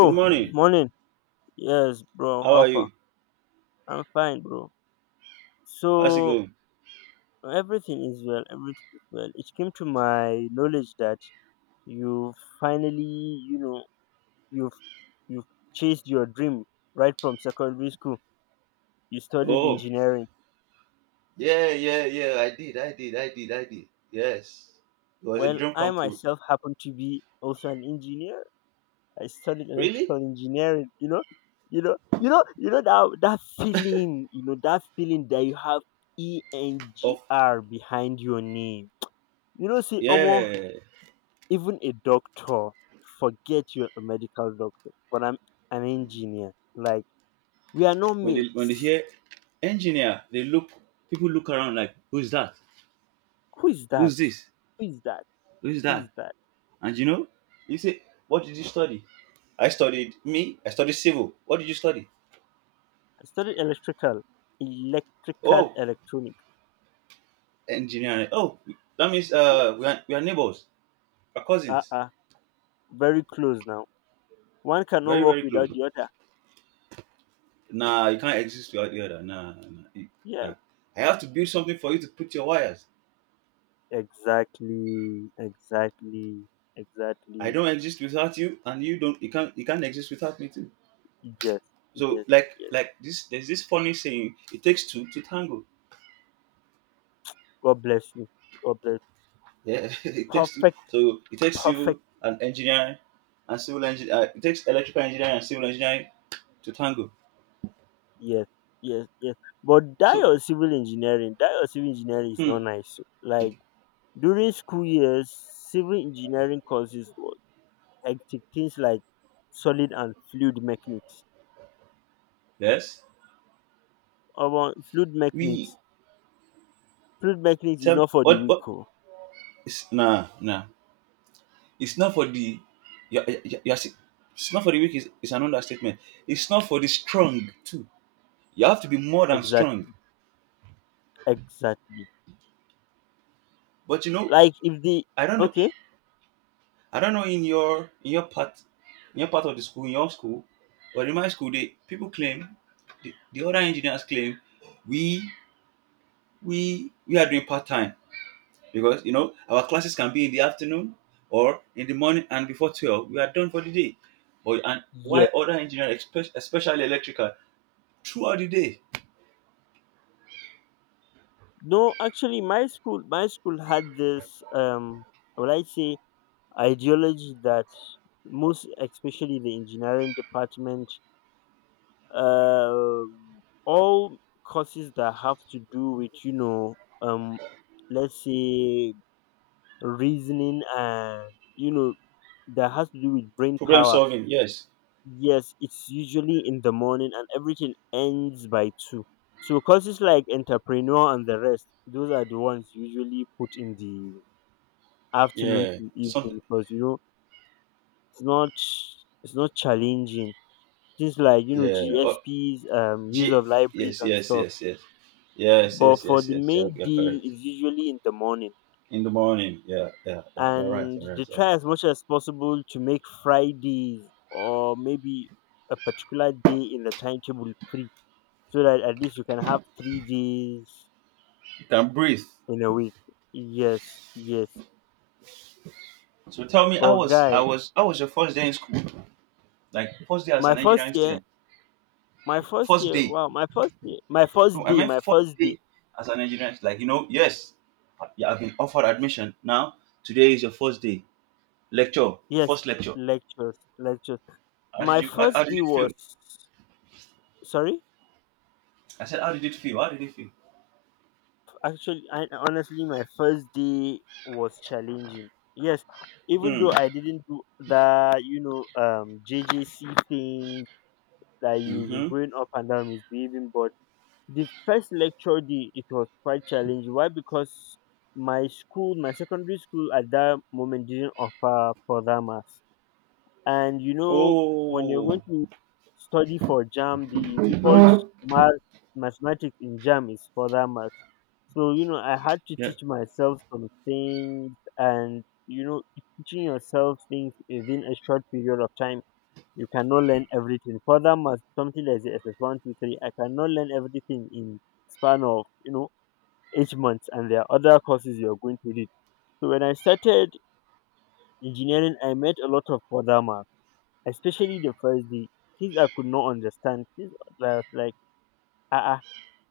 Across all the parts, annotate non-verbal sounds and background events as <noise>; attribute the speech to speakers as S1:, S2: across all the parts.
S1: Good morning.
S2: morning. Yes, bro.
S1: How
S2: How
S1: are
S2: far?
S1: you?
S2: I'm fine, bro.
S1: How's it
S2: So
S1: going?
S2: everything is well. Everything is well. It came to my knowledge that you finally, you've you've chased your dream right from secondary school. You studied
S1: Oh,
S2: engineering.
S1: yeah, yeah, yeah. I did. Yes, it was a
S2: Well,
S1: dream
S2: I
S1: come true.
S2: myself happen to be also an engineer. I studied
S1: Really?
S2: electrical engineering, you know that feeling, that feeling that you have E N G
S1: Of
S2: R behind your name. See, almost
S1: Yeah.
S2: even a doctor, forget you're a medical doctor, but I'm an engineer. Like we are no
S1: When they
S2: mates.
S1: hear engineer, they look people look around like, who's that?
S2: Who is that?
S1: Who's this?
S2: Who is that?
S1: Who's
S2: Who is
S1: that?
S2: that?
S1: And you say, what did you study? I studied me. I studied civil. What did you study?
S2: I studied electrical,
S1: Oh,
S2: electronic.
S1: engineering. Oh, that means
S2: Yes.
S1: we are neighbors, we are
S2: Uh
S1: cousins,
S2: uh Very close now. One cannot
S1: very,
S2: work
S1: very
S2: without
S1: close.
S2: the other.
S1: Nah, you can't exist without the other. Nah, nah,
S2: Yeah.
S1: nah. I have to build something for you to put your wires.
S2: Exactly, exactly,
S1: I
S2: exactly.
S1: don't exist without you, and you don't. You can't. You can't exist without me too.
S2: Yes,
S1: So
S2: yes,
S1: like
S2: yes.
S1: like this. There's this funny saying. It takes two to tango.
S2: God bless you. God bless.
S1: Yeah, <laughs> it takes two.
S2: Perfect,
S1: So it takes civil
S2: perfect.
S1: and engineering, and civil engineer. It takes electrical engineering and civil engineering to tango.
S2: Yes, yes, yes. But that
S1: So
S2: your civil engineering, that your civil engineering is
S1: hmm,
S2: not nice, o. Like during school years, civil engineering courses was hectic. Things like solid and fluid mechanics.
S1: yes,
S2: About
S1: we
S2: fluid mechanics is
S1: tell
S2: not for the
S1: what
S2: weak,
S1: what.
S2: oh.
S1: Nah, nah. It's not for the you are, you are, you are si- it's not for the weak is an understatement. It's not for the strong too. You have to be more than strong.
S2: Exactly, exactly.
S1: But
S2: Like if the
S1: I don't know
S2: Okay,
S1: I don't know in your part of the school, in your school, but in my school, they people claim, the other engineers claim, we we are doing part time, because our classes can be in the afternoon or in the morning, and before 12 we are done for the day. But and Why
S2: yes.
S1: other engineers, especially electrical, throughout the day?
S2: No, actually, my school had this, what I say, ideology that most, especially the engineering department, all courses that have to do with, um, let's say reasoning and, you know, that has to do with brain
S1: Problem
S2: power.
S1: solving, yes.
S2: Yes, it's usually in the morning and everything ends by two. So courses like entrepreneur and the rest, those are the ones usually put in the afternoon
S1: Yeah.
S2: to
S1: Something,
S2: evening because it's not it's not challenging. Things like
S1: yeah. Oh,
S2: GSPs, use
S1: G
S2: of libraries
S1: yes,
S2: and
S1: yes,
S2: stuff.
S1: yes, yes. Yes,
S2: But
S1: yes,
S2: for
S1: yes,
S2: the
S1: yes. You're,
S2: main
S1: you're
S2: deal,
S1: correct.
S2: it's usually in the morning,
S1: In the morning. Yeah, yeah, yeah. You're right,
S2: and
S1: you're
S2: they
S1: right, you're right.
S2: try as much as possible to make Fridays or maybe a particular day in the timetable free so that at least you can have 3 days
S1: You can breathe.
S2: in a week. Yes, yes.
S1: So tell me, I
S2: But
S1: was I
S2: guy,
S1: was I was your first day in school? Like, first day as
S2: my
S1: an
S2: first
S1: engineering
S2: year,
S1: student.
S2: my first
S1: First
S2: year,
S1: day.
S2: wow, my first year, my
S1: No,
S2: first
S1: I
S2: day,
S1: meant
S2: my
S1: first
S2: first day.
S1: day as an engineering, like, yes. You have been offered admission. Now today is your first day. Lecture.
S2: Yes,
S1: First lecture.
S2: lectures, lectures.
S1: How did
S2: My
S1: you how, how
S2: first
S1: did
S2: day
S1: it feel?
S2: was sorry.
S1: I said, how did it feel? How did it feel?
S2: Actually, I honestly, my first day was challenging. Yes, even
S1: Hmm.
S2: though I didn't do the JJC thing, that you be
S1: Mm-hmm.
S2: going up and down misbehaving, but the first lecture day it was quite challenging. Why? Because my secondary school at that moment didn't offer further maths, and when you're going
S1: Oh,
S2: to study for jam, the default
S1: yeah,
S2: math mathematics in jam is further math. So I had to teach myself some things, and teaching yourself things within a short period of time, you cannot learn everything. Furthermore, something like the SS 1 2 3, I cannot learn everything in span of 8 months, and there are other courses you are going to read. So when I started engineering, I met a lot of further math, especially the first day. Things I could not understand. Things I was like, ah, ah,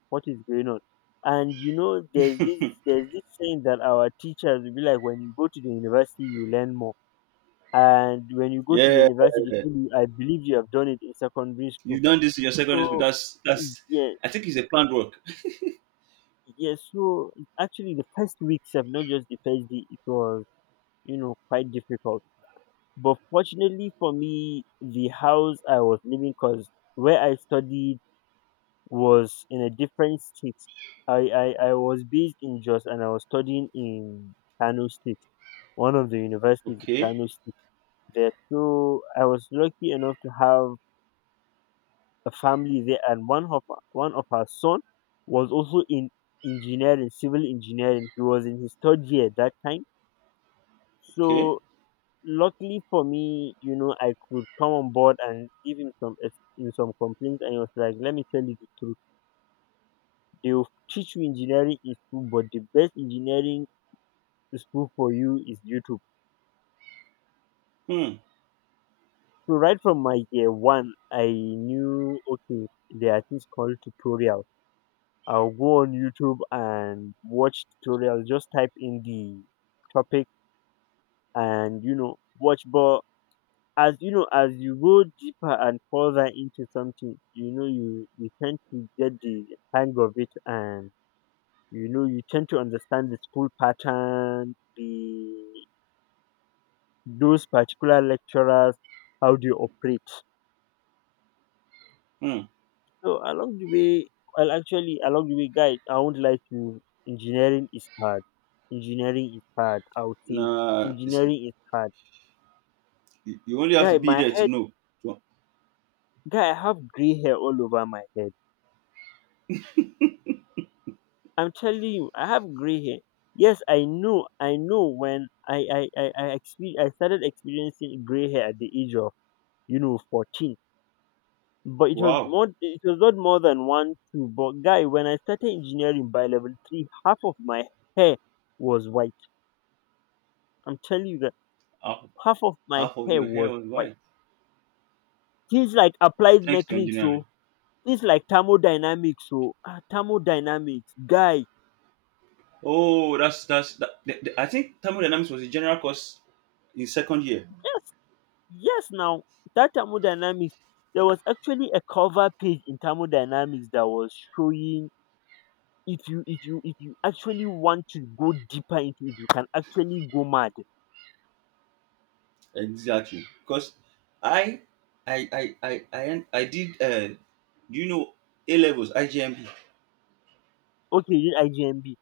S2: what is going on? And there's this saying that our teachers will be like, when you go to the university, you learn more. And when you go to the
S1: yeah.
S2: university, I believe you have done it in secondary school.
S1: You've done this in your secondary school.
S2: So
S1: That's.
S2: yeah,
S1: I think it's a planned work.
S2: yes. So actually, the first weeks of not just the first day, it was quite difficult. But fortunately for me, the house I was living, cause where I studied was in a different state. I was based in Jos and I was studying in Kano State, one of the universities in
S1: Okay,
S2: Kano State. There, so I was lucky enough to have a family there, and one of her son was also in engineering, civil engineering. He was in his third year at that time.
S1: okay.
S2: So luckily for me, I could come on board and give him some in some complaints, and he was like, "Let me tell you the truth. They will teach you engineering is school, but the best engineering school for you is YouTube."
S1: Hmm,
S2: So right from my year one, I knew okay, there are things called tutorials. I'll go on YouTube and watch tutorials. Just type in the topic and watch. But as you know, as you go deeper and further into something, you tend to get the hang of it, and you tend to understand the school pattern, the those particular lecturers, how they operate.
S1: hmm.
S2: So well, actually, along the way, guys, I won't lie to you. Engineering is hard. Engineering is hard. I would say
S1: Nah,
S2: engineering is hard.
S1: you only have to
S2: Guy,
S1: be
S2: my
S1: there to
S2: head,
S1: know.
S2: guy, I have gray hair all over my head. I'm telling you, I have gray hair. Yes, I know, I know. When I I started experiencing gray hair at the age of 14, but
S1: Wow,
S2: it was not more than 1 2. But guy, when I started engineering by level three, half of my hair was white. I'm telling you that
S1: half,
S2: half of my
S1: half of
S2: hair
S1: your hair
S2: was
S1: was
S2: white.
S1: white.
S2: Things like applied
S1: Thanks to
S2: mechanics,
S1: engineering.
S2: so things like thermodynamics, so thermodynamics, guy.
S1: Oh, that's. I think thermodynamics was a general course in second year.
S2: Yes, yes. Now that thermodynamics, there was actually a cover page in thermodynamics that was showing if you actually want to go deeper into it, you can actually go mad.
S1: Exactly. Because I I did do you know A levels IGMB?
S2: Okay, you did IGMB.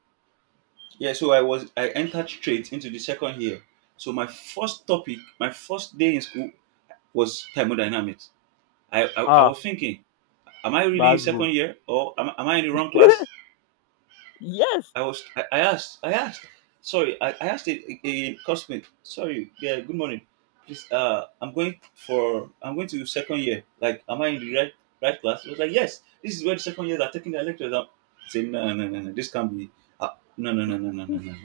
S1: Yeah, so I entered straight into the second year. So my first topic, my first day in school was thermodynamics. I
S2: Ah,
S1: was thinking, am I really in
S2: Basbo.
S1: second year, or am I in the wrong class?
S2: <laughs> Yes,
S1: I asked sorry, I asked a customer, sorry, yeah, good morning, please, I'm going to second year. Like, am I in the right right class? I was like, yes, this is where the second years are taking their lectures. I'm saying, no, no, no, no, this can't be, uh, no, no, no, no, no, no, no, no."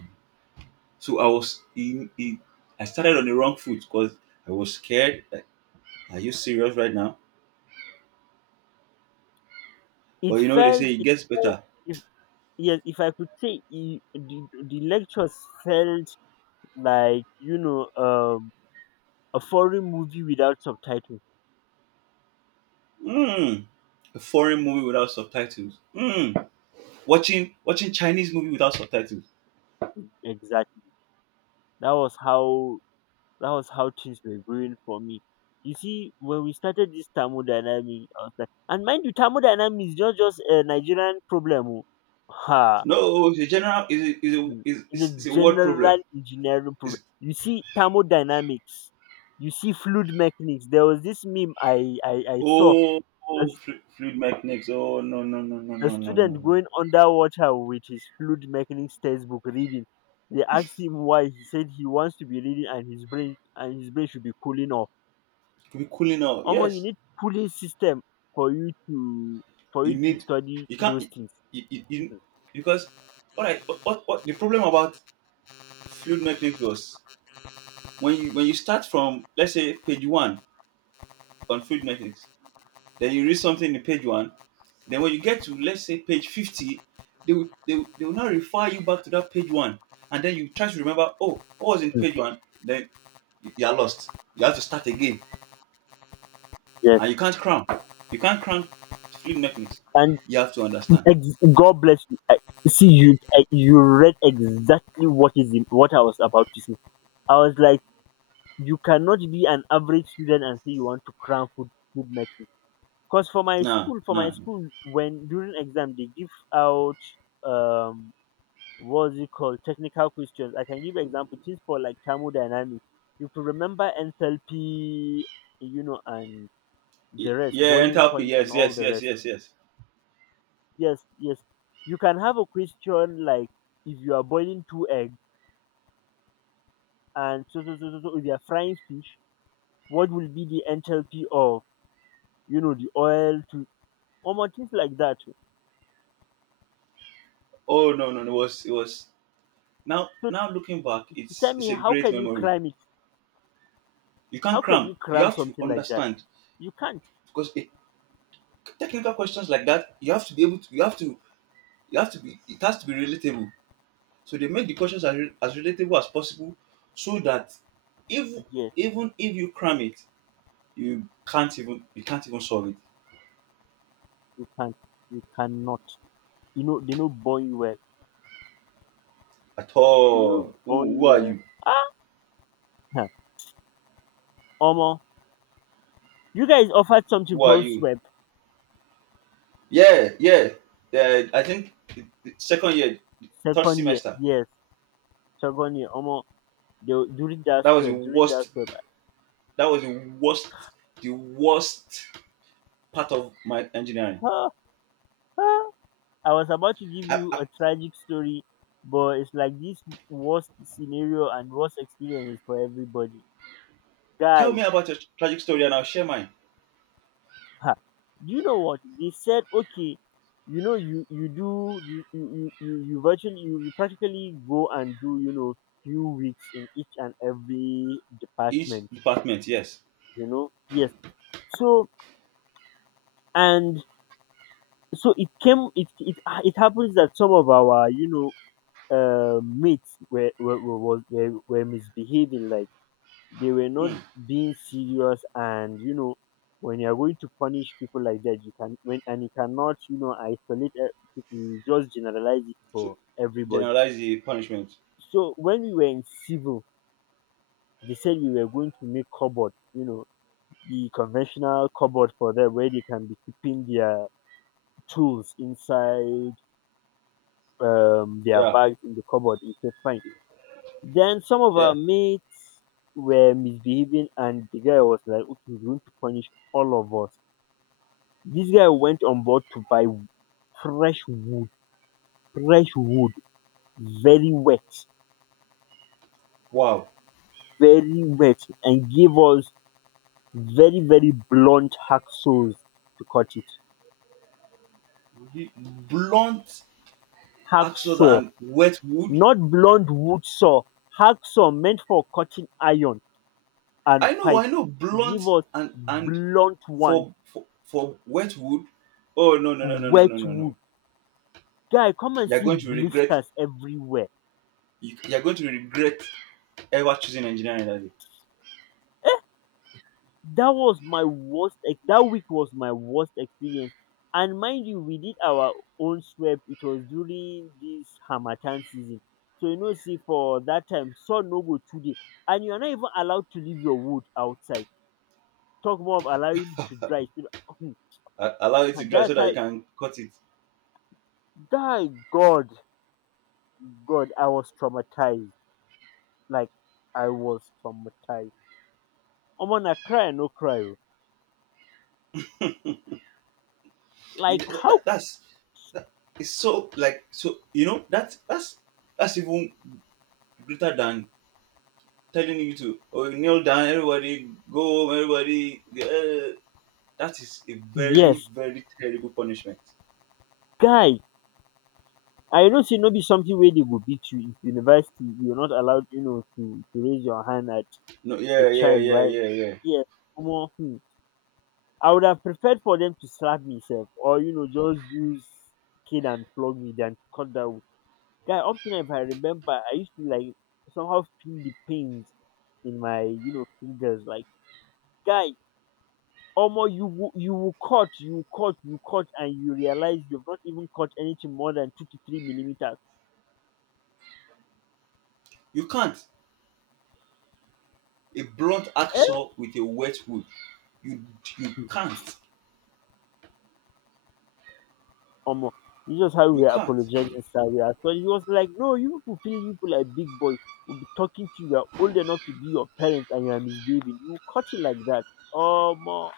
S1: so I was in I started on the wrong foot, because I was scared, like, are you serious right now?
S2: it
S1: But you know, they
S2: felt
S1: say it
S2: it
S1: gets
S2: felt
S1: better.
S2: it yes, if I could say I- the lectures felt like, a foreign movie without subtitles.
S1: mm, a foreign movie without subtitles, watching Chinese movie without subtitles.
S2: Exactly. That was how that was how things were going for me. You see, when we started this thermodynamics, I was like, and mind you, thermodynamics is not just a Nigerian problem, oh. Ha.
S1: No, it's a general
S2: Hmm. It's a
S1: is a word problem.
S2: general engineering problem.
S1: It's
S2: You see thermodynamics, you see fluid mechanics. There was this meme I saw.
S1: Oh, oh, fluid mechanics. Oh, no, no, no, no,
S2: A
S1: no, no, no,
S2: student
S1: no.
S2: going underwater with his fluid mechanics textbook reading. They asked him why. He said he wants to be reading and his brain should be cooling off.
S1: To be cooling out,
S2: Omo, you
S1: yes.
S2: need cooling system for you to for
S1: you
S2: you to
S1: need
S2: study
S1: you can't
S2: those things.
S1: you, you, you because All right. What the problem about fluid mechanics was, when you start from let's say page one on fluid mechanics, then you read something in page one. Then when you get to let's say page 50, they will now refer you back to that page one. And then you try to remember, oh, what was in
S2: Mm.
S1: page one? Then you are lost. You have to start again.
S2: Yes,
S1: And you can't cram. You can't cram fluid mechanics.
S2: and
S1: You have to understand.
S2: God bless you. See you. You read exactly what I was about to say. I was like, you cannot be an average student and say you want to cram food mechanics. Cause for
S1: Nah,
S2: for my
S1: nah.
S2: school, when during exam they give out um what's it called technical questions. I can give example things for like thermodynamics. If you remember enthalpy, and
S1: Y-
S2: the rest,
S1: Yeah,
S2: boiling
S1: enthalpy,
S2: point and
S1: yes,
S2: all
S1: yes,
S2: the
S1: yes,
S2: rest.
S1: yes, yes.
S2: Yes, yes. You can have a question like if you are boiling two eggs and so if you are frying fish, what will be the enthalpy of the oil to or more things like that.
S1: Oh, no, no, no, it was now
S2: So
S1: now looking back, it's
S2: tell me,
S1: it's a
S2: how
S1: great
S2: can you
S1: memory.
S2: cram it?
S1: You can't
S2: How can
S1: cram.
S2: you
S1: You
S2: cram
S1: have to
S2: something like that?
S1: understand.
S2: You can't.
S1: Because technical questions like that, you have to be able to, you have to you have to be it has to be relatable, so they make the questions as relatable as possible, so that if,
S2: Yes,
S1: even if you cram it, you can't even solve it
S2: you can't. You cannot. You know they know born you well.
S1: at
S2: They know
S1: all.
S2: born you well. Ah, huh. Omo, you guys offered something
S1: Who are
S2: called
S1: you?
S2: swap
S1: Yeah, yeah, yeah, I think the second year third
S2: second year.
S1: semester,
S2: Yes, second year. Omo, they,
S1: that was the
S2: during that
S1: worst
S2: swap,
S1: that was the worst part of my engineering.
S2: ah, ah, I was about to give
S1: I,
S2: you
S1: I,
S2: a tragic story, but it's like this worst scenario and worst experience is for everybody.
S1: Tell me
S2: Guy,
S1: about your tragic story and I'll share mine.
S2: Ha! Do you know what? They said, okay, you you do you you you you, you virtually you practically go and do few weeks in each and every
S1: Each
S2: department.
S1: department, yes.
S2: Yes. So and so it came. It happens that some of our mates were were misbehaving, like they were not
S1: Hmm.
S2: being serious, and when you're going to punish people like that, you cannot isolate people. You just generalize it
S1: To
S2: for everybody.
S1: generalize the punishment.
S2: So when we were in civil, they said we were going to make cupboard, the conventional cupboard for them where they can be keeping their tools inside, their
S1: Yeah,
S2: bags in the cupboard. It's said fine. Then some of
S1: yeah.
S2: our mates were misbehaving, and the guy was like okay he's going to punish all of us. This guy went on board to buy fresh wood, fresh wood, very wet,
S1: Wow.
S2: very wet, and gave us very, very blunt hacksaws to cut it.
S1: Blunt axes
S2: Hacksaw,
S1: and wet wood.
S2: not blunt wood saw, hacksaw meant for cutting iron
S1: I
S2: and
S1: know,
S2: pipe.
S1: I know.
S2: He gave
S1: Blunt
S2: us
S1: and
S2: blunt one,
S1: for wet wood. Oh, no, no, no, no, no,
S2: wet
S1: no, no, no.
S2: wood. Guy, come and
S1: You're
S2: see
S1: going to regret.
S2: blisters everywhere.
S1: You're going to regret ever choosing engineering that day.
S2: Eh? That week was my worst experience. And mind you, we did our own sweep. It was during this harmattan season, so you know, see, for that time sun no go today, and you are not even allowed to leave your wood outside, talk more of allowing it to dry, so that-
S1: Allow it to
S2: and
S1: dry
S2: that's
S1: so that
S2: how,
S1: you can cut it.
S2: guy, god, I was traumatized. Like, I was traumatized. I'm gonna cry, I no cry o. Like, how?
S1: That's that, it's so, like, so you know that that's even greater than telling you to, oh, kneel down, everybody go home, everybody. That is a very,
S2: Yes,
S1: very terrible punishment.
S2: guy, I you know say no be something wey dey go beat you. If university, you are not allowed, you know, to raise your hand at
S1: No,
S2: a
S1: yeah, yeah,
S2: child.
S1: yeah,
S2: Why?
S1: yeah, yeah.
S2: Here, omo, hmm, I would have preferred for them to slap me sef, or you know, just use cane and flog me than to cut down. Guy, up till now, if I remember, I used to like somehow feel the pains in my, you know, fingers. Like, guy, omo, you will, you will cut, you will cut, you will cut, and you realize you've not even cut anything more than 2 to 3 millimeters.
S1: You can't. A blunt axe
S2: um
S1: saw with a wet wood. You you can't.
S2: Omo, this was how we
S1: You
S2: were
S1: can't.
S2: apologizing. Sir, we are sorry. He was like, "No, you people feel you people like big boys. We'll be talking to you. You are old enough to be your parents and you are misbehaving. You cut it like that." Um, uh,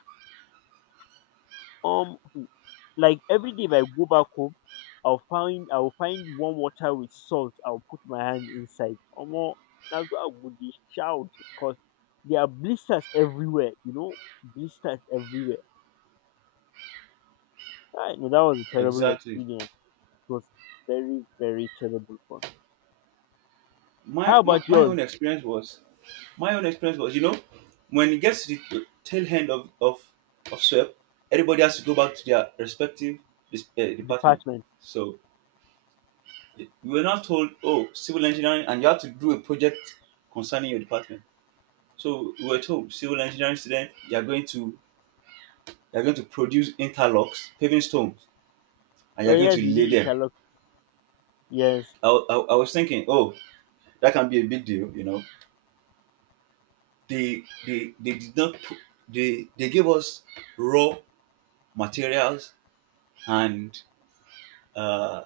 S2: um, like, every day if I go back home, I'll find warm water with salt. I'll put my hand inside. Omo, that's what I would be shout, because there are blisters everywhere. You know, blisters everywhere. I know that was a terrible
S1: Exactly.
S2: experience. It was very, very terrible for-
S1: My,
S2: How
S1: my
S2: about
S1: my
S2: yours?
S1: own experience was, my own experience was you know when it gets to the tail end of swap, everybody has to go back to their respective department.
S2: Department.
S1: So we were not told, oh, civil engineering, and you have to do a project concerning your department. So we were told, civil engineering student, you are going to, produce interlocks, paving stones, and you
S2: Oh
S1: are going
S2: yes,
S1: to
S2: we
S1: lay
S2: did
S1: them.
S2: interlock. Yes,
S1: I was thinking, oh, that can be a big deal, you know. They did not pu- They gave us raw materials and, uh,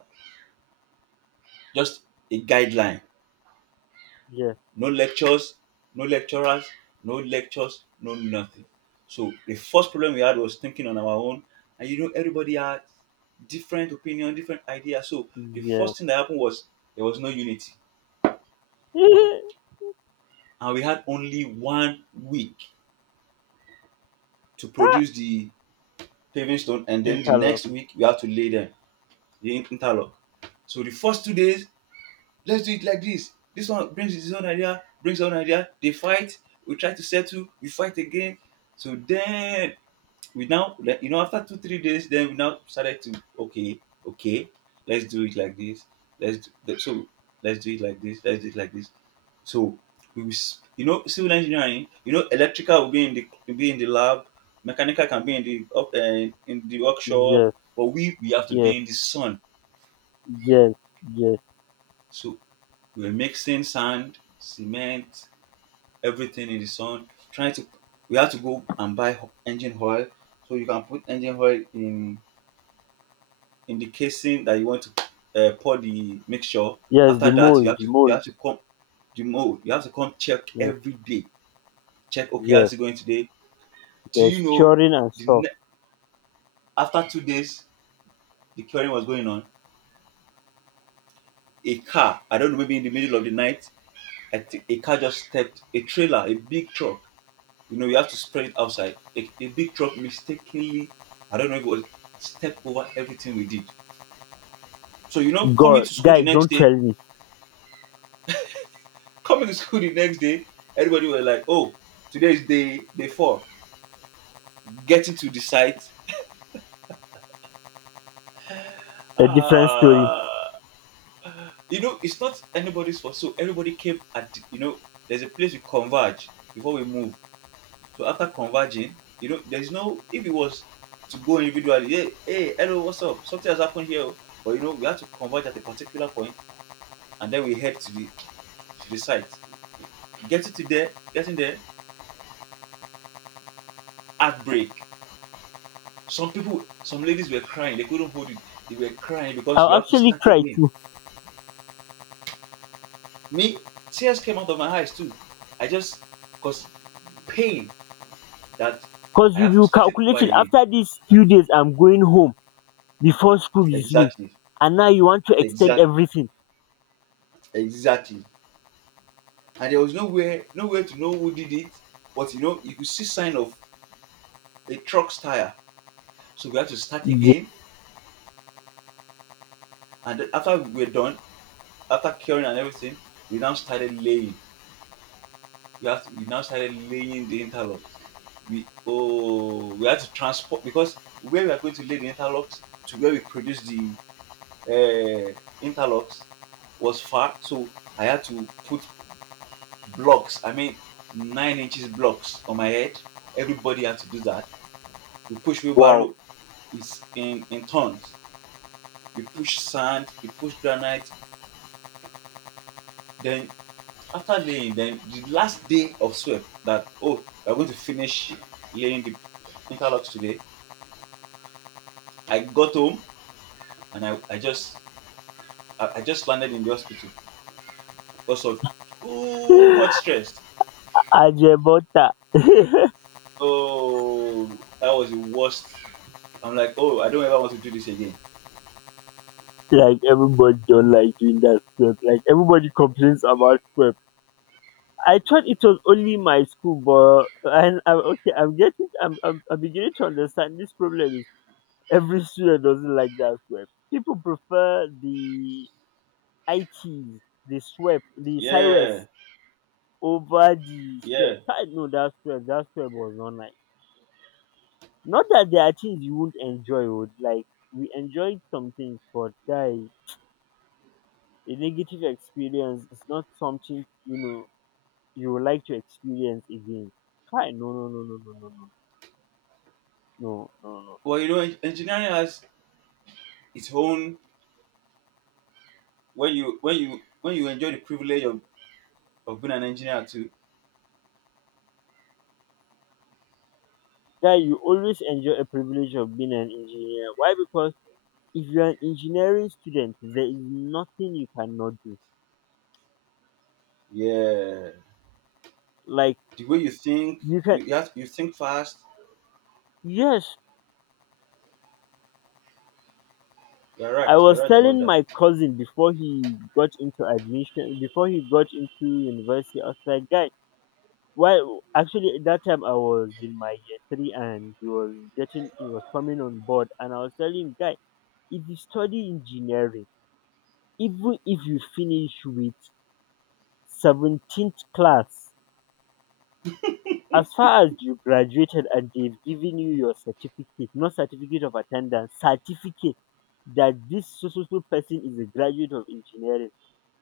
S1: just a guideline.
S2: yes,
S1: No lectures, no lecturers, no lectures, no nothing. So the first problem we had was thinking on our own, and everybody had different opinion, different ideas. So the
S2: yes.
S1: first thing that happened was, there was no unity,
S2: <laughs>
S1: and we had only one week to
S2: Ah,
S1: produce the paving stone, and then the
S2: interlock.
S1: next week we have to lay them, interlock. So the first 2 days, let's do it like this. This one brings his own idea, brings his own idea. They fight. We try to settle. We fight again. So then we now, like, after 2 or 3 days, then we now started to, okay, okay, let's do it like this, so let's do it like this, so civil engineering, electrical will be in the, lab, mechanical can be in the, up in the workshop,
S2: Yes,
S1: but we have to
S2: yes,
S1: be in the sun.
S2: yes, yes,
S1: So we were mixing sand, cement, everything in the sun, trying to we have to go and buy engine oil, so you can put engine oil in the casing that you want to, pour the mixture.
S2: yes. The
S1: After that, you
S2: mold,
S1: have
S2: the
S1: to,
S2: mold.
S1: come the mold. You have to come check
S2: Yes,
S1: every day. Check, okay,
S2: yes,
S1: how's it going today? Do you
S2: yes.
S1: know,
S2: Curing and
S1: the
S2: stuff.
S1: ne- after 2 days the curing was going on? A car, I don't know, maybe in the middle of the night, I think a car just stepped a trailer, a big truck. You know, you have to spread it outside. A big truck mistakenly, I don't know if it was, stepped over everything we did. So,
S2: God, guys, don't tell me
S1: coming to school the next day, everybody was like, "Oh, today is day four. Getting to the site.
S2: a different story.
S1: Ah, it's not anybody's fault. So everybody came at there's a place we converge before we move. So after converging, there's no, if it was to go individually, hey, hey, hello, what's up? Something has happened here. Oh." But, we had to converge at a particular point, and then we head to the, site. Getting there, heartbreak. Some people, some ladies were crying. They couldn't hold it. They were crying because we
S2: I'll
S1: have to
S2: actually
S1: start
S2: cry
S1: again.
S2: too,
S1: Me, tears came out of my eyes too. I just, cause, pain, that
S2: cause
S1: I
S2: you
S1: have to
S2: will
S1: start it over
S2: calculating
S1: again.
S2: after these few days. I'm going home before school resume,
S1: Exactly,
S2: and now you want to extend
S1: exactly,
S2: everything.
S1: exactly. And there was nowhere, nowhere to know who did it. But you could see sign of a truck's tire. So we had to start
S2: Yeah,
S1: again. And then after we were done, after curing and everything, we now started laying. We now started laying the interlocks. We had to transport, because where we are going to lay the interlocks to where we produce the uh, interlocks was far, so I had to put blocks. I mean, 9 inches blocks on my head. Everybody had to do that. We push
S2: wow.
S1: wheelbarrow is in tons. We push sand. We push granite. Then after laying, then the last day of sweep that, oh, we're going to finish laying the interlocks today. I got home and I just landed in the hospital because of too
S2: <laughs>
S1: much stress.
S2: Ajebota.
S1: Oh, that was the worst. I'm like, oh, I don't ever want to do this again.
S2: Like, everybody don't like doing that stuff. Like, everybody complains about Pep. I thought it was only my school, but and I'm okay. I'm getting. I'm. I'm beginning to understand. This problem is every student doesn't like that Pep. People prefer the ITs, the SWEP, the
S1: Yeah,
S2: SciWest over the SWEP.
S1: yeah.
S2: I know that SWEP. That SWEP was not nice. Not that there are things you won't enjoy, would like we enjoyed some things, but guys, a negative experience is not something, you know, you would like to experience again. Hi, no, no, no, no, no, no, no, no, no, no.
S1: Well, engineering has its own, when you enjoy the privilege of being an engineer too.
S2: Guy, you always enjoy a privilege of being an engineer. Why? Because if you're an engineering student, there is nothing you cannot do.
S1: Yeah.
S2: Like,
S1: The way you think,
S2: you can,
S1: you think fast.
S2: yes.
S1: You're right.
S2: I
S1: You're
S2: was
S1: right about
S2: telling
S1: that.
S2: my cousin before he got into admission, before he got into university. I was like, guy, well, actually, at that time I was in my year 3, and he was getting, he was coming on board, and I was telling him, guy, if you study engineering, even if you finish with 17th class, as far as you graduated and they've given you your certificate, not certificate of attendance, certificate that this so so so person is a graduate of engineering.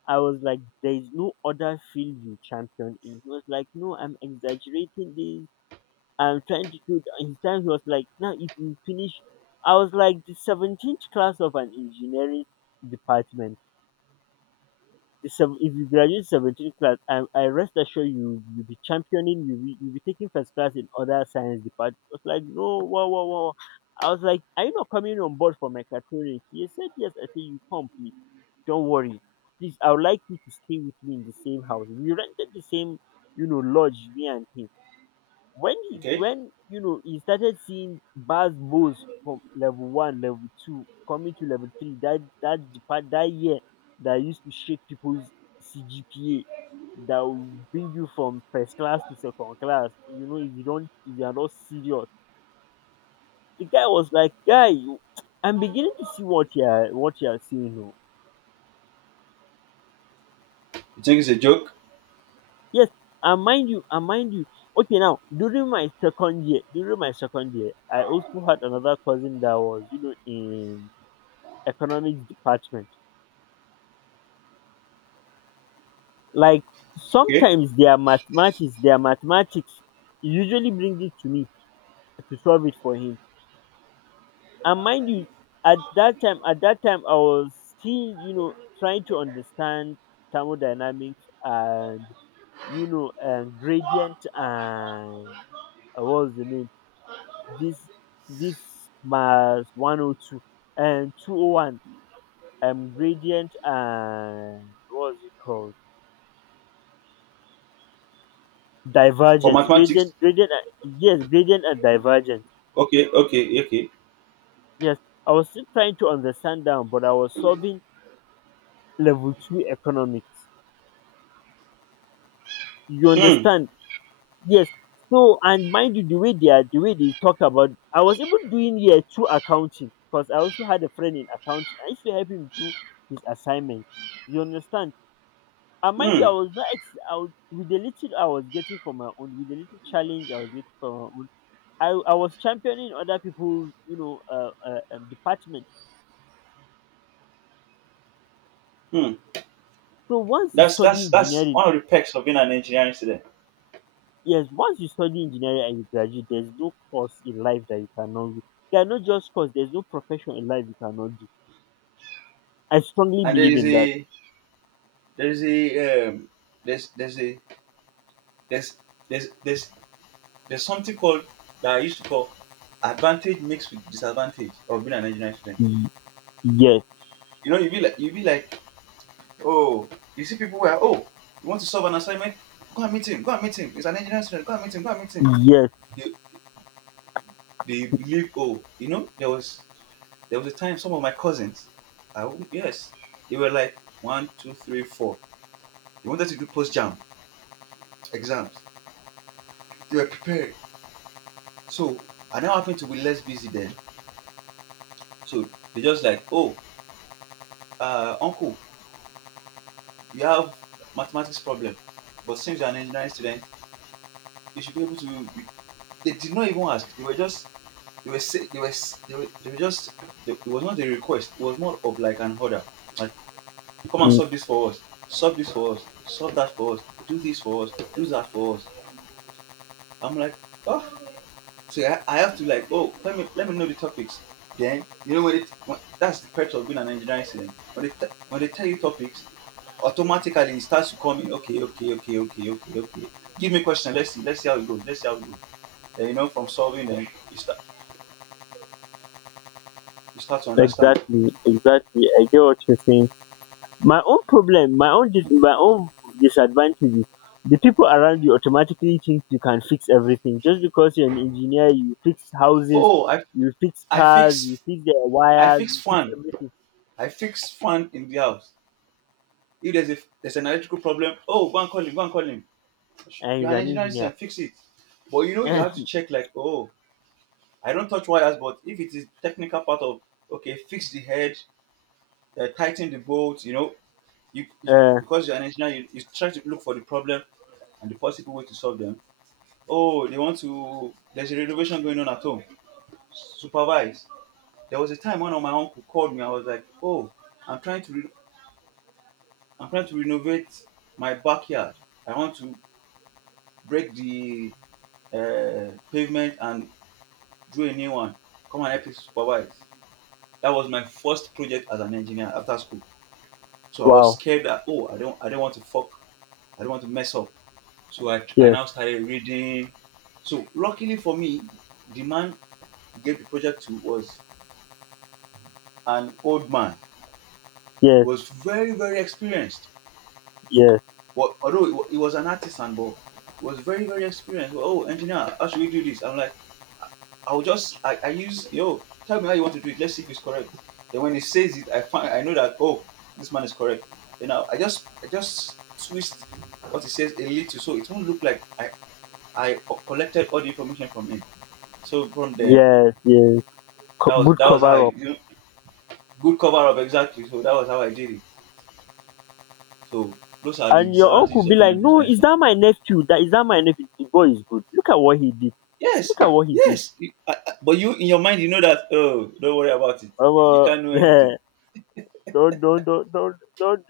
S2: I was like, there is no other field you champion in. He was like, no, I'm exaggerating. There I'm trying to do. And his time he was like, now if you finish, I was like, the 17th class of an engineering department. If you graduate 17th class, I rest assured you, you'll be championing. You'll be taking first class in other science departments. I was like, no, wow, wow, wow. I was like, are you not coming on board for mechatronics? He said yes. I said, you come, please. Don't worry. Please, I would like you to stay with me in the same house. We rented the same, you know, lodge, me and him,
S1: Okay.
S2: when you know he started seeing bars, Bose from level 1, level 2, coming to level 3, that year that used to shake people's CGPA, that will bring you from first class to second class. You know, if you are not serious. The guy was like, guy, you- I'm beginning to see what you are seeing now.
S1: You think it's a joke?
S2: Yes, and mind you, okay, now during my second year I also had another cousin that was, you know, in economics department. Like,
S1: Okay.
S2: sometimes their mathematics he usually brings it to me to solve it for him. And mind you, at that time I was still, you know, trying to understand thermodynamics, and you know, and gradient, and what was the name? This this mass 102 and 201, gradient. And what was it called?
S1: For
S2: Divergence,
S1: mathematics.
S2: gradient, gradient, and yes, gradient and divergence.
S1: Okay. Okay. Okay.
S2: Yes, I was still trying to understand that, but I was solving level 2 economics. You
S1: Hmm.
S2: understand? Yes. So, and mind you, the way they are, the way they talk about, I was even doing year 2 accounting, because I also had a friend in accounting. I used to help him do his assignment. You understand? And mind you,
S1: Hmm.
S2: I was not ex- I was, with the little I was getting from my own, with the little challenge I was getting from my own, I was championing other people's, you know, department.
S1: Hmm.
S2: So once you
S1: That's
S2: study
S1: that's that's
S2: engineering,
S1: one of the perks of being an engineering student.
S2: yes, once you study engineering and you graduate, there's no course in life that you cannot do. There are no just course. There's no profession in life you cannot do. I strongly
S1: And there
S2: believe
S1: is
S2: in that.
S1: a there is a um, there's a there's there's there's there's something called, that I used to call, advantage mixed with disadvantage of being an engineering student.
S2: Y- Yes,
S1: You know, you be like, oh, you see people where, oh, you want to solve an assignment, go and meet him, go and meet him, he's an engineering student, go and meet him, go and meet him.
S2: yes,
S1: they, They believe, oh, there was a time some of my cousins, I, won't- yes, they were like one, two, three, four. They wanted to do post jam exams. They were prepared. So I now happened to be less busy then. So they just like, oh, uncle, you have mathematics problem, but since you're an engineering student, you should be able to. They did not even ask. They were they were, they were just it was not a request. It was more of like an order. Come and
S2: mm,
S1: solve this for us. Solve this for us. Solve that for us. Do this for us. Do that for us. I'm like, oh. So I have to like, oh, let me know the topics. Then, you know, that's the perks of being an engineering student. When they tell you topics, automatically it starts to come in. Okay, okay, okay, okay, okay, okay. Give me a question. Let's see. Let's see how it goes. Let's see how it goes. Then, from solving, then you start to understand.
S2: exactly, exactly. I get what you're saying. My own problem, my own disadvantage is the people around you automatically think you can fix everything, just because you're an engineer. You fix houses,
S1: Oh, I
S2: you fix
S1: I
S2: cars, you
S1: fix
S2: fix their
S1: I
S2: wires,
S1: fix
S2: you fix
S1: fan.
S2: everything.
S1: I fix fan in the house. If there's an electrical problem, oh, go and call him, go and call him.
S2: And
S1: You're
S2: he's
S1: an
S2: an
S1: engineering
S2: engineer.
S1: student, fix it. But, you have to
S2: <laughs>
S1: check like, oh, I don't touch wires, but if it is technical part of, okay, fix the head, tighten the bolts. You know, you
S2: uh,
S1: because you're an engineer, you try to look for the problem and the possible way to solve them. Oh, they want to. There's a renovation going on at home. Supervise. There was a time one of my uncle called me. I was like, oh, I'm trying to, re- I'm trying to renovate my backyard. I want to break the pavement and drew a new one. Come and help you supervise. That was my first project as an engineer after school. So I was
S2: wow,
S1: scared that, oh, I don't want to mess up. So I
S2: yes,
S1: now started reading. So luckily for me, the man he gave the project to was an old man. He
S2: yes,
S1: was very very experienced.
S2: yes,
S1: But although he was an artisan, but was very very experienced. Oh, engineer, how should we do this? I'm like, I'll just I use yo, tell me how you want to do it. Let's see if it's correct. Then when he says it, I find I know that, oh, this man is correct. You know, I just twist what he says a little, so it won't look like I collected all the information from him. So from then,
S2: yes, yes.
S1: that was
S2: Good
S1: that was how I,
S2: cover up.
S1: good cover up, exactly. So that was how I did it. So those are the
S2: And your uncle
S1: disadvantages
S2: be
S1: of being
S2: like,
S1: an
S2: "No,
S1: engineering
S2: is
S1: student.
S2: that my nephew? That, is that my nephew? The boy is good. Look at what he did.
S1: Yes,
S2: Look at what he did."
S1: yes. But you in your mind, you know that, oh, don't worry about it.
S2: Omo.
S1: You can't know anything.
S2: <laughs> Don't, don't.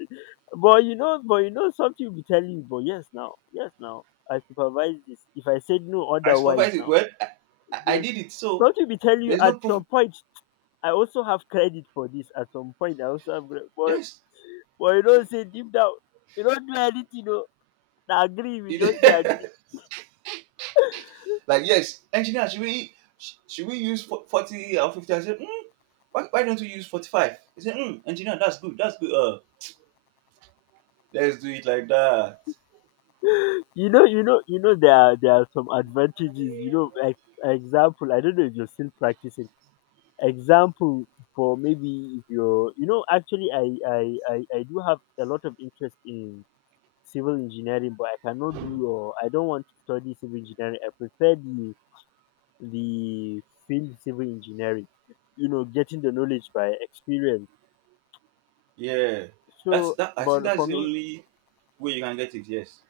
S2: But you know, something will be telling you. But yes, now, yes, now, I supervise this. If I said no
S1: I
S2: otherwise,
S1: supervise it.
S2: now,
S1: Well, I
S2: yes,
S1: did it. So
S2: something will be telling you
S1: there's
S2: at
S1: no proof.
S2: some point. I also have credit for this. At some point, I also have credit.
S1: Yes.
S2: But you don't say, deep down, you don't do anything. No, know. Na agree, we
S1: It-
S2: just dey agree.
S1: <laughs> like, yes, engineer, should we use 40 or 50? I said, why don't we use 45? He said, engineer, that's good. That's good. Let's do it like that.
S2: You know, there are some advantages, you know, like, example, I don't know if you're still practicing. Example, for maybe if you're, you know, actually, I do have a lot of interest in civil engineering, but I cannot do, or I don't want to study civil engineering. I prefer the field civil engineering, you know, getting the knowledge by experience.
S1: Yeah. That's
S2: So,
S1: that. I think
S2: but
S1: that's
S2: for
S1: the
S2: me,
S1: only way you can get it. Yes.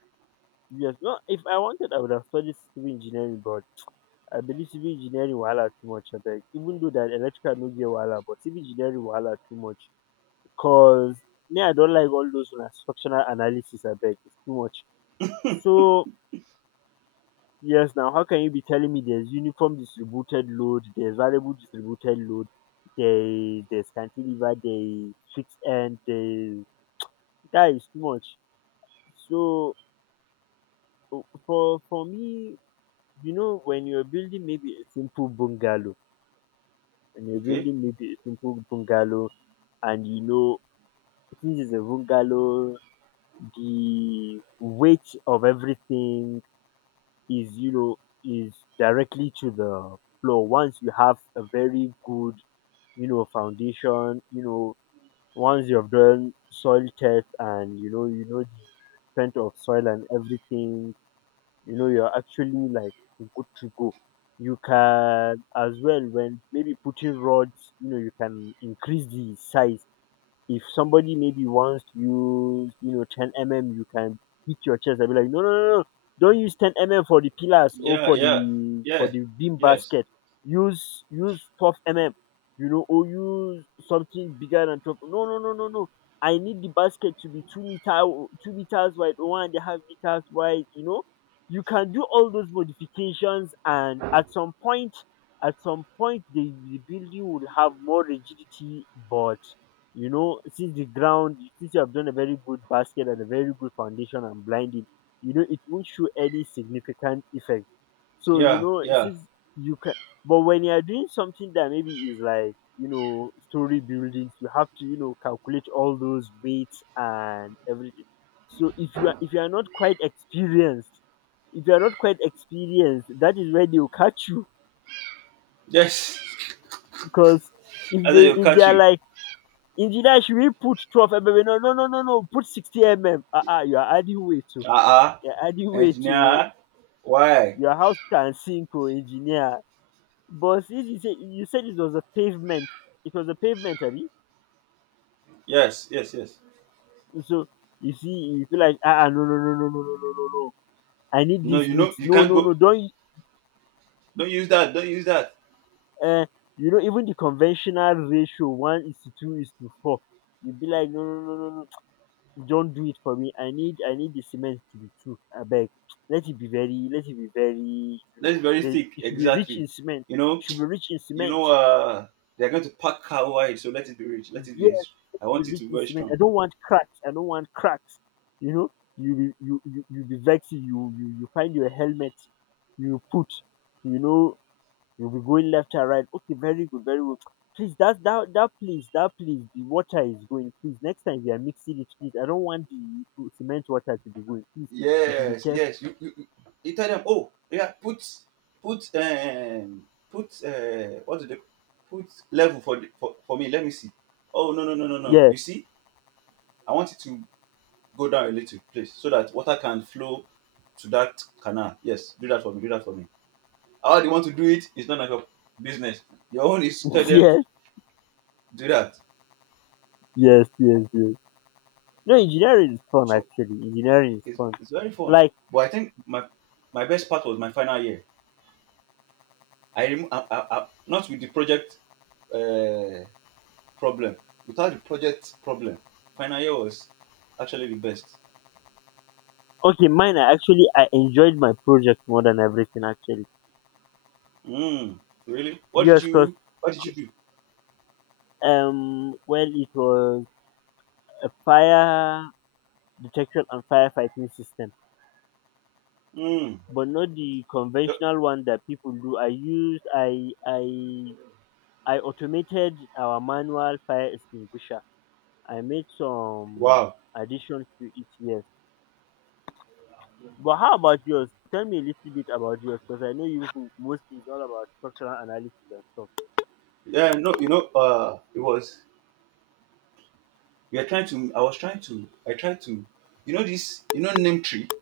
S2: yes. No, if I wanted, I would have studied civil engineering, but I believe civil engineering wahala too much abeg. Even though that electrical no get wahala, but civil engineering wahala too much. Cause me, I don't like all those una structural analysis. I beg, it's too much. So yes, now, how can you be telling me there's uniform distributed load, there's variable distributed load, there there's cantilever, there is fixed end, there is- That is too much. So, for me, you know, when you're building maybe a simple bungalow, and you're
S1: Okay.
S2: building maybe a simple bungalow, and you know, since it's a bungalow, the weight of everything is you know is directly to the floor. Once you have a very good, you know, foundation, you know, once you've done soil test, and you know, the strength of soil and everything, you know, you're actually like good to go. You can as well, when maybe putting rods, you know, you can increase the size. If somebody maybe wants to use, you know, 10 mm, you can beat your chest and be like, no, no, no, no, don't use 10 mm for the pillars, or
S1: Yeah.
S2: for
S1: Yeah.
S2: the,
S1: Yeah.
S2: beam
S1: Yes.
S2: basket. Use, 12 mm, you know, or use something bigger than 12. No, no, no, no, no. I need the basket to be 2 meters wide, or 1.5 meters wide. You know, you can do all those modifications, and at some point, the building will have more rigidity. But you know, since the ground, since you have done a very good basket and a very good foundation and blinding, you know, it won't show any significant effect. So you
S1: Yeah.
S2: know,
S1: Yeah.
S2: since you can- But when you are doing something that maybe is like, you know, story buildings, you have to, you know, calculate all those weights and everything. So, if you are not quite experienced if you are Not quite experienced, that is where they will catch you.
S1: Yes. <laughs>
S2: Because if
S1: I said, they'll
S2: they if they
S1: catch
S2: are
S1: you.
S2: like, "Engineer, should we put 12 mm?" "No, no, no, no, no. Put 60 mm. Ah, ah, you are adding weight to.
S1: Uh-uh.
S2: You're adding weight to.
S1: Engineer, why?
S2: Your house can sink, oh, engineer." But since you say you said it was a pavement, it was a pavement, Abby.
S1: Yes, yes, yes.
S2: So you see, you feel like, "Ah, ah, no, no, no, no, no, no, no, no, no. I need
S1: No,
S2: this mix.
S1: you
S2: No,
S1: can't
S2: no,
S1: go.
S2: no. Don't."
S1: Don't use that. Don't use that.
S2: Uh, you know, even the conventional ratio one is to two is to four. You be like, "No, no, no, no, no. Don't do it for me. I need the cement to be two. I beg, let it be very
S1: That's very
S2: there,
S1: thick.
S2: it should be rich
S1: Exactly.
S2: in cement.
S1: You
S2: It
S1: know,
S2: should be rich in
S1: you
S2: cement.
S1: know. They're going to pack cow wide, so let it be rich. Let it
S2: Yes,
S1: be.
S2: let
S1: I
S2: it be
S1: want it to
S2: rich
S1: be
S2: in
S1: very
S2: cement. I
S1: strong.
S2: don't want cracks. I don't want cracks." You know, you be vexing. You find your helmet. You put, you know, you'll be going left and right. "Okay, very good, very good. Please, that please, that please, the water is going. Please, next time you are mixing it, please. I don't want the cement water to be going. Please, you should be
S1: Yes,
S2: careful."
S1: yes. You tell them. Oh, yeah. Put. What do they put level for the, for me? Let me see. Oh, no, no, no, no, no. You
S2: Yes,
S1: see, I want it to go down a little, please, so that water can flow to that canal. Yes, do that for me. Do that for me. How they want to do it is none of your business. Your own is to tell
S2: <laughs>
S1: them to
S2: yes,
S1: do that.
S2: yes, yes, yes. No, engineering is fun
S1: So
S2: actually. Engineering is
S1: it's,
S2: fun.
S1: it's very fun.
S2: Like,
S1: But I think my best part was my final year. I, rem- I not with the project, uh, problem. Without the project problem, final year was actually the best.
S2: okay, mine, I actually I enjoyed my project more than everything actually.
S1: Mm, really?
S2: Yes, cause
S1: What did you do?
S2: well, it was a fire detection and firefighting system,
S1: Mm,
S2: but not the
S1: yup.
S2: conventional one that people do. I I automated our manual fire extinguisher. I made some
S1: Wow.
S2: additions to it. Yes. But how about yours? Tell me a little bit about yours, because I know you mostly is all about structural analysis and stuff.
S1: Yeah. No. You know. It was. We are trying to. I was trying to. I tried to. You know this. You know name tree.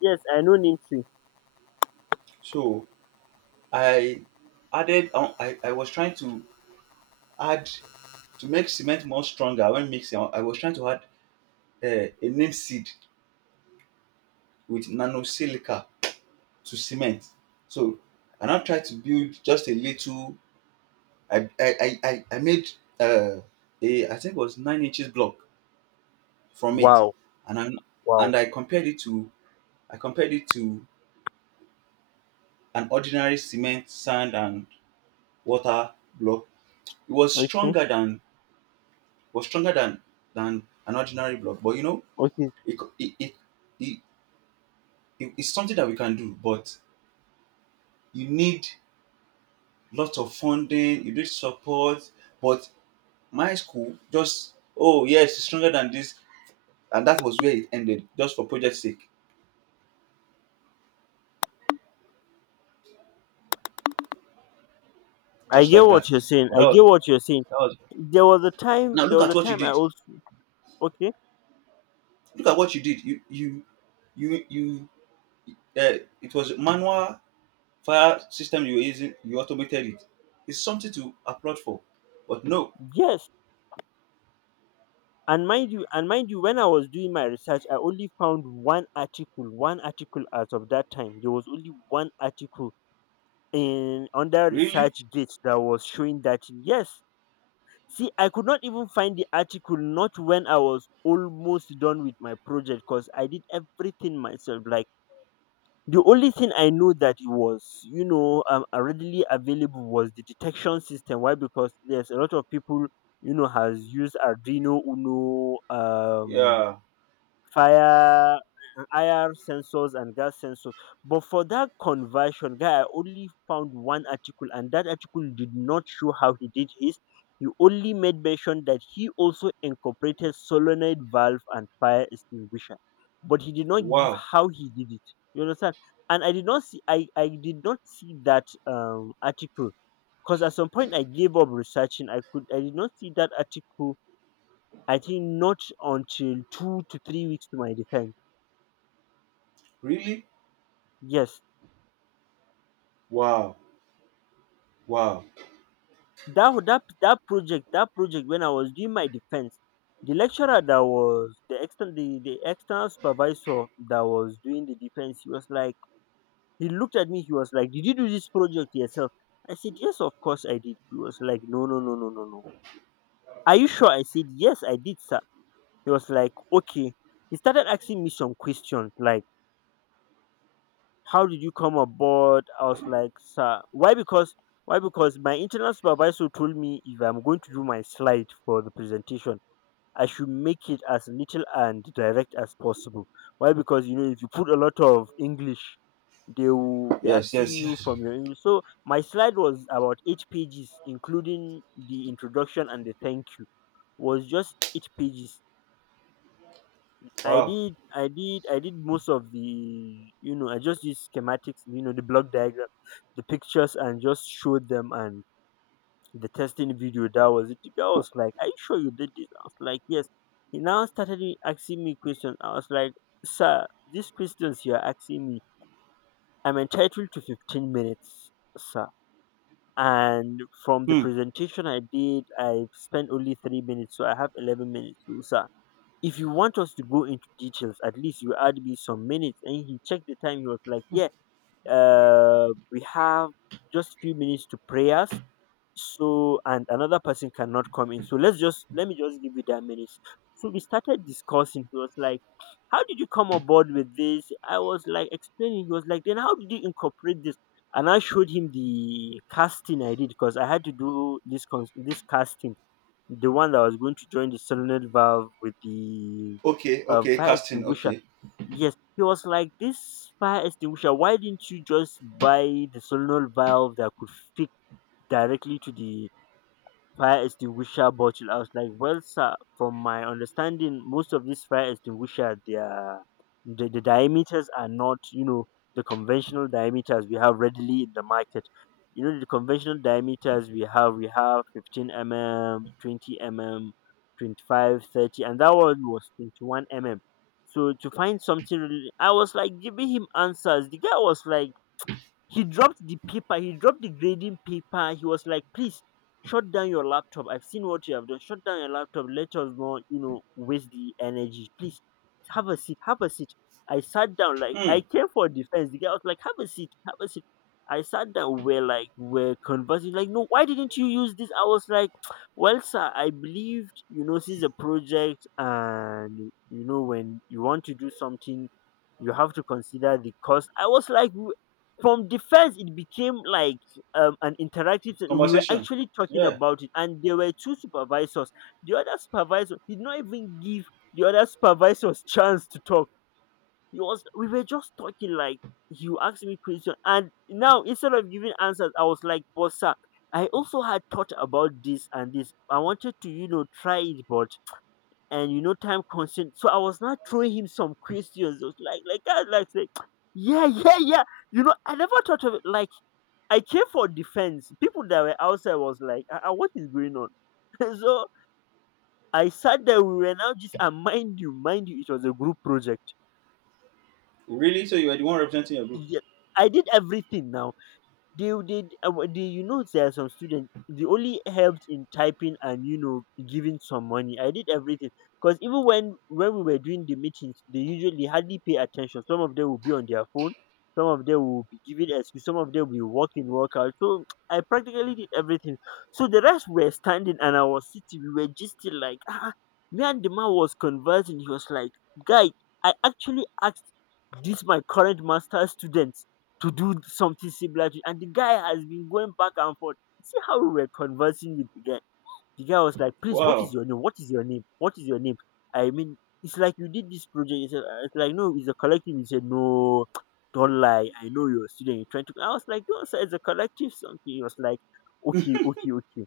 S2: Yes, I know NIMSY.
S1: So I was trying to add, to make cement more stronger when mixing. I was trying to add a neem seed with nano silica to cement. So I now tried to build just a little. I made uh, a I think it was 9 inches block from it,
S2: Wow,
S1: and I
S2: wow.
S1: and I compared it to an ordinary cement, sand, and water block. It was
S2: Okay,
S1: stronger than an ordinary block. But
S2: okay.
S1: it it it, it, it's something that we can do, but you need lots of funding, you need support. But my school just, oh, yes, it's stronger than this, and that was where it ended, just for project sake,
S2: I
S1: just
S2: get
S1: like
S2: what
S1: that.
S2: you're saying.
S1: But that
S2: I
S1: was,
S2: get what you're saying.
S1: that was
S2: There was a
S1: now
S2: time. There
S1: look
S2: was
S1: at
S2: a
S1: what you
S2: time I
S1: did.
S2: also. Okay.
S1: Look at what you did. You. It was manual fire system you were using. You automated it. It's something to applaud for. But no,
S2: Yes, and mind you, when I was doing my research, I only found one article. One article. As of that time, there was only one article in under
S1: really.
S2: Research Gate that was showing that yes, see, I could not even find the article, not when I was almost done with my project, because I did everything myself. Like, the only thing I know that it was, readily available was the detection system. Why? Because there's a lot of people, you know, has used Arduino Uno,
S1: Yeah.
S2: fire, IR sensors and gas sensors. But for that conversion, guy, I only found one article, and that article did not show how he did his. He only made mention that he also incorporated solenoid valve and fire extinguisher, but he did not give
S1: Wow.
S2: how he did it. You understand? And I did not see, I did not see that article, because at some point I gave up researching. I did not see that article. I think not until 2 to 3 weeks to my defense.
S1: Really?
S2: Yes,
S1: Wow. Wow.
S2: that project. That project, when I was doing my defense, the lecturer that was the external supervisor that was doing the defense, he was like, he looked at me, he was like, "Did you do this project yourself?" I said, "Yes, of course I did." He was like, "No, no, no, no, no, no. Are you sure?" I said, "Yes, I did, sir." He was like, "Okay." He started asking me some questions like, "How did you come aboard?" I was like, "Sir, why?" Because why? Because my internal supervisor told me if I'm going to do my slide for the presentation, I should make it as little and direct as possible. Why? Because you know, if you put a lot of English, they will be
S1: Yes,
S2: asking
S1: yes,
S2: you
S1: yes.
S2: from your English. So my slide was about 8 pages, including the introduction and the thank you. Was just 8 pages.
S1: Wow.
S2: I did most of the, you know, I just did schematics, you know, the block diagram, the pictures, and just showed them, and the testing video. That was it. The guy was like, "Are you sure you did this?" I was like, "Yes." He now started asking me questions. I was like, "Sir, these questions you are asking me, I'm entitled to 15 minutes, sir." And from the
S1: Hmm.
S2: presentation I did, I spent only 3 minutes, so I have 11 minutes. So, sir, if you want us to go into details, at least you add me some minutes. And he checked the time. He was like, "Yeah, we have just few minutes to prayers. So, and another person cannot come in. So let me just give you that minutes." So we started discussing. He was like, "How did you come aboard with this?" I was like explaining. He was like, "Then how did you incorporate this?" And I showed him the casting I did, because I had to do this, this casting, the one that was going to join the solenoid valve with the
S1: Okay, okay,
S2: fire
S1: casting,
S2: extinguisher.
S1: okay.
S2: Yes, he was like, "This fire extinguisher, why didn't you just buy the solenoid valve that could fit directly to the fire extinguisher bottle?" I was like, "Well, sir, from my understanding, most of these fire extinguisher, their the diameters are not, you know, the conventional diameters we have readily in the market. You know, the conventional diameters we have 15 mm, 20 mm, 25, 30, and that one was 21 mm. So to find something." Really, I was like giving him answers. The guy was like, he dropped the paper, he dropped the grading paper. He was like, "Please, shut down your laptop. I've seen what you have done. Shut down your laptop. Let us not, you know, waste the energy. Please have a seat. Have a seat." I sat down, like I
S1: Hmm.
S2: came for defense. The guy was like, "Have a seat, have a seat." I sat down, we're conversing, like, "No, why didn't you use this?" I was like, "Well, sir, I believed, you know, since a project, and you know, when you want to do something, you have to consider the cost." I was like, from defense it became like an interactive thing. We were
S1: Conversation.
S2: actually talking
S1: Yeah.
S2: about it, and there were 2 supervisors. The other supervisor did not even give the other supervisors <laughs> chance to talk. He was We were just talking like, you asked me question, and now instead of giving answers, I was like, "Boss, sir, I also had thought about this and this. I wanted to, you know, try it, but and you know, time constraint." So I was not throwing him some questions. I was like that like say, yeah, yeah, yeah, you know, I never thought of it. Like, I came for defense. People that were outside was like, What is going on?" <laughs> So I sat there. We were now just, and mind you, it was a group project.
S1: Really? So you are the one representing your group?
S2: Yeah, I did everything now. They you know, there are some students, they only helped in typing and you know giving some money. I did everything, because even when we were doing the meetings, they usually hardly pay attention. Some of them will be on their phone, some of them will be giving excuse, some of them will be walk out. So <tsk> I practically did everything. So the rest were standing and I was sitting. We were just still like, ah. Me and the man was conversing. He was like, "Guy, I actually asked this my current master student to do something similar to, and the guy has been going back and forth." See how we were conversing with the guy. The guy was like, "Please, what is
S1: Wow.
S2: your name? What is your name? What is your name? I mean, it's like you did this project." It's, it's like, "No, it's a collective." He said, "No, <tsk> don't lie. I know you're a student. You're trying to." I was like, "No, sir, it's a collective something." He was like, "Okay, okay, okay."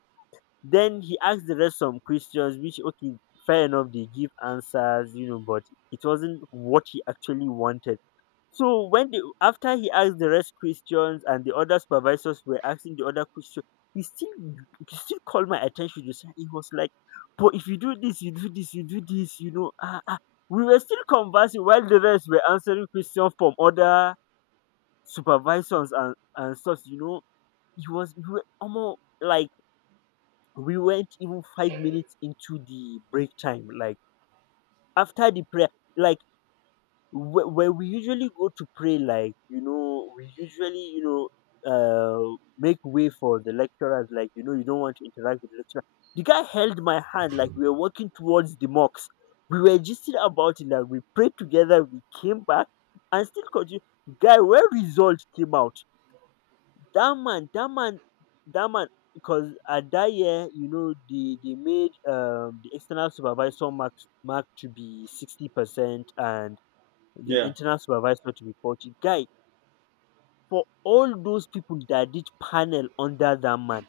S2: Then he asked the rest some questions, which, okay, fair enough, they give answers, you know, but it wasn't what he actually wanted. So when the after he asked the rest questions and the other supervisors were asking the other question, he still he still called my attention to say. He was like, "But if you do this, you do this, you do this, you know, ah, ah." We were still conversing while the rest were answering questions from other supervisors, and stuff, you know. It was we were almost like we went even 5 minutes into the break time, like after the prayer, like where we usually go to pray, like we usually make way for the lecturers, like you don't want to interact with the lecturer. The guy held my hand like we were walking towards the mosque. We were just about it, like we prayed together, we came back and still continue. Guy, where result came out, that man, that man, that man. Because at that year, they made the external supervisor mark to be 60% and the
S1: Yeah.
S2: internal supervisor to be faulty. Guy, for all those people that did panel under that man,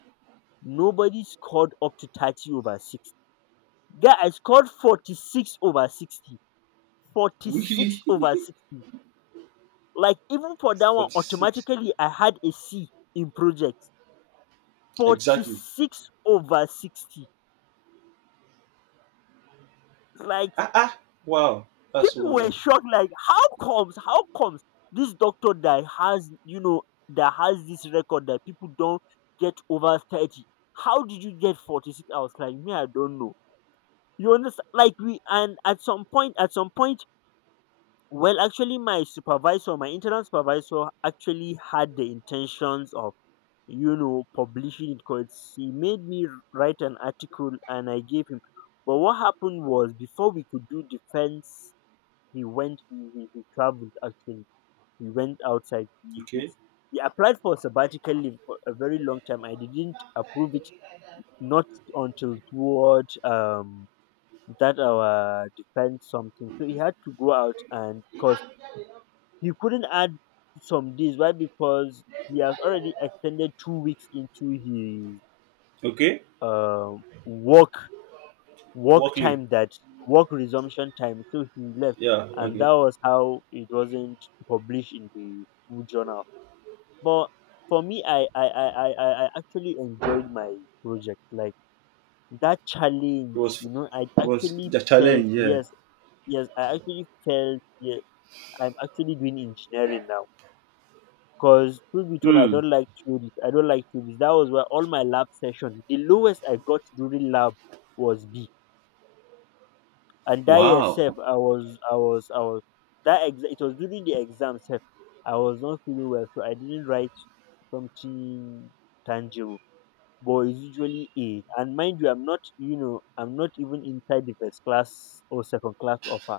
S2: nobody scored up to 30 over 60. Guy, I scored 46 over 60. 46
S1: Really?
S2: over 60. Like, even for that
S1: <laughs>
S2: one,
S1: 46.
S2: automatically I had a C in project.
S1: Exactly.
S2: 46 over 60. Like,
S1: Ah, ah. Wow. That's so
S2: people were
S1: wonderful.
S2: shocked, like, how comes? How comes this doctor that has, that has this record that people don't get over 30? How did you get 46? I was like, me, I don't know. You understand? Like, and at some point, well, actually, my supervisor, my internal supervisor, actually had the intentions of, publishing it, because he made me write an article and I gave him. But what happened was, before we could do defense, he traveled actually. He went outside. He, he,
S1: Okay.
S2: he applied for sabbatical leave for a very long time. I didn't approve it, not until toward that our defense something. So he had to go out, and because he couldn't add some days. Why? Because he has already extended 2 weeks into his
S1: Okay.
S2: um work work
S1: Work leave.
S2: time, that work resumption time, so he left.
S1: Yeah,
S2: And that
S1: okay.
S2: was how it wasn't published in the school journal. But for me, I actually enjoyed my project, like that
S1: It
S2: challenge,
S1: was
S2: I
S1: it was
S2: actually
S1: the
S2: felt
S1: challenge, yeah.
S2: yes, yes, I actually felt yes, I'm actually doing engineering now. Because truth be told, I
S1: Hmm.
S2: don't like theories, I don't like theories. That was where all my lab session, the lowest I got during lab was B. And that year
S1: Wow.
S2: sef, I was I was I was that ex- it was during the exam sef, I was not feeling well, so I didn't write something tangible. But it's usually A. And mind you, I'm not, I'm not even inside the first class or second class upper.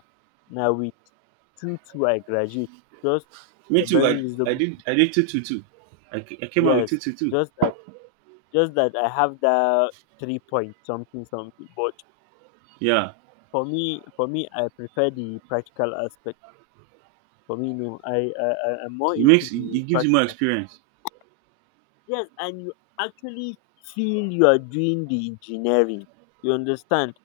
S2: Now with two two I graduate, just
S1: Me
S2: a
S1: too.
S2: very
S1: I I
S2: reasonable,
S1: did I did two two two. I came out with two
S2: yes,
S1: two two.
S2: just that, I have that 3 point something something. But
S1: Yeah.
S2: for me, I prefer the practical aspect. For me, no. I'm more
S1: It
S2: into
S1: makes it,
S2: the
S1: it gives you more
S2: practical.
S1: experience.
S2: Yes, and you actually feel you are doing the engineering. You understand?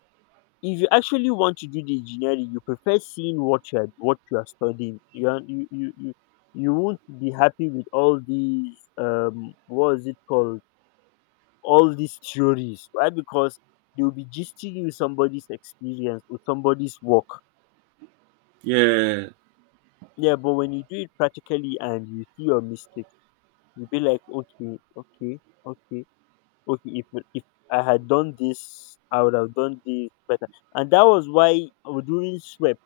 S2: If you actually want to do the engineering, you prefer seeing what you are studying. You you won't be happy with all these what is it called? All these theories. Why? Because they will be gisting you somebody's experience or somebody's work.
S1: Yeah.
S2: Yeah, but when you do it practically and you see your mistake, you be like, okay, okay, okay, okay, if, if I had done this, I would have done this better. And that was why, during swep,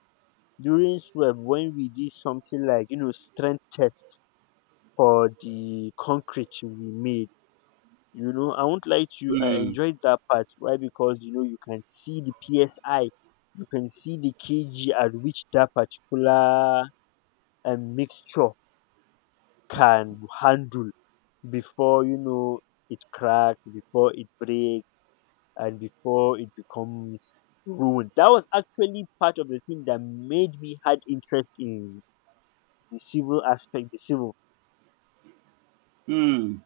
S2: when we did something like, strength test for the concrete we made. I won't lie to you, I
S1: Mm.
S2: enjoyed that part. Why? Because you can see the psi, you can see the kg at which that particular mixture can handle before, it cracks, before it breaks, and before it becomes ruined. That was actually part of the thing that made me had interest in the civil aspect, the civil
S1: Mm.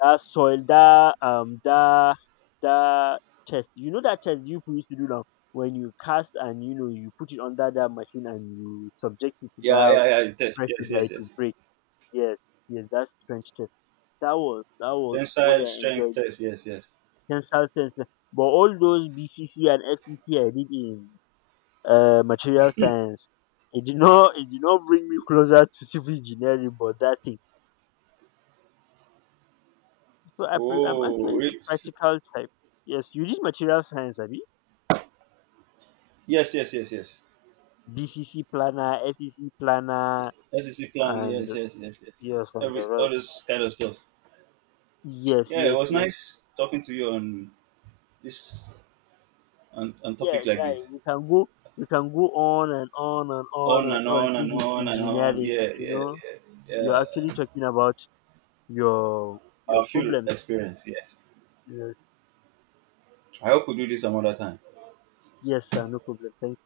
S2: that soil, that that test. You know that test you used to do now, when you cast and you put it under that machine and you subject it to
S1: Yeah,
S2: that
S1: yeah, yeah. It test.
S2: pressure
S1: Yes,
S2: that
S1: yes,
S2: it will
S1: yes.
S2: break. Yes, yes, that's trench test. That was what
S1: Tensile
S2: I
S1: strength
S2: enjoyed
S1: test. Yes, yes.
S2: consultants. But all those BCC and FCC I did in material science, it did not bring me closer to civil engineering. But that thing, so I'm
S1: Oh,
S2: actually the practical type. Yes, you did material science, Abi.
S1: yes, yes, yes, yes.
S2: BCC planner, FCC planner,
S1: FCC plan.
S2: and
S1: Yes, yes, yes, yes, yes.
S2: yes, and the
S1: Every All
S2: rest.
S1: this kind of stuff.
S2: Yes,
S1: Yeah, it
S2: yes,
S1: was
S2: yes.
S1: nice talking to you on this, on
S2: Yeah,
S1: topic like
S2: guy,
S1: this.
S2: we can go, on and on and on
S1: On
S2: and
S1: and
S2: on.
S1: on and
S2: This is
S1: on and on.
S2: engineering,
S1: Yeah,
S2: you
S1: yeah,
S2: know.
S1: yeah,
S2: You're
S1: yeah.
S2: actually talking about your
S1: Our field
S2: problem.
S1: experience. Yes.
S2: Yes,
S1: I hope we do this some other time.
S2: yes, sir. No problem. Thank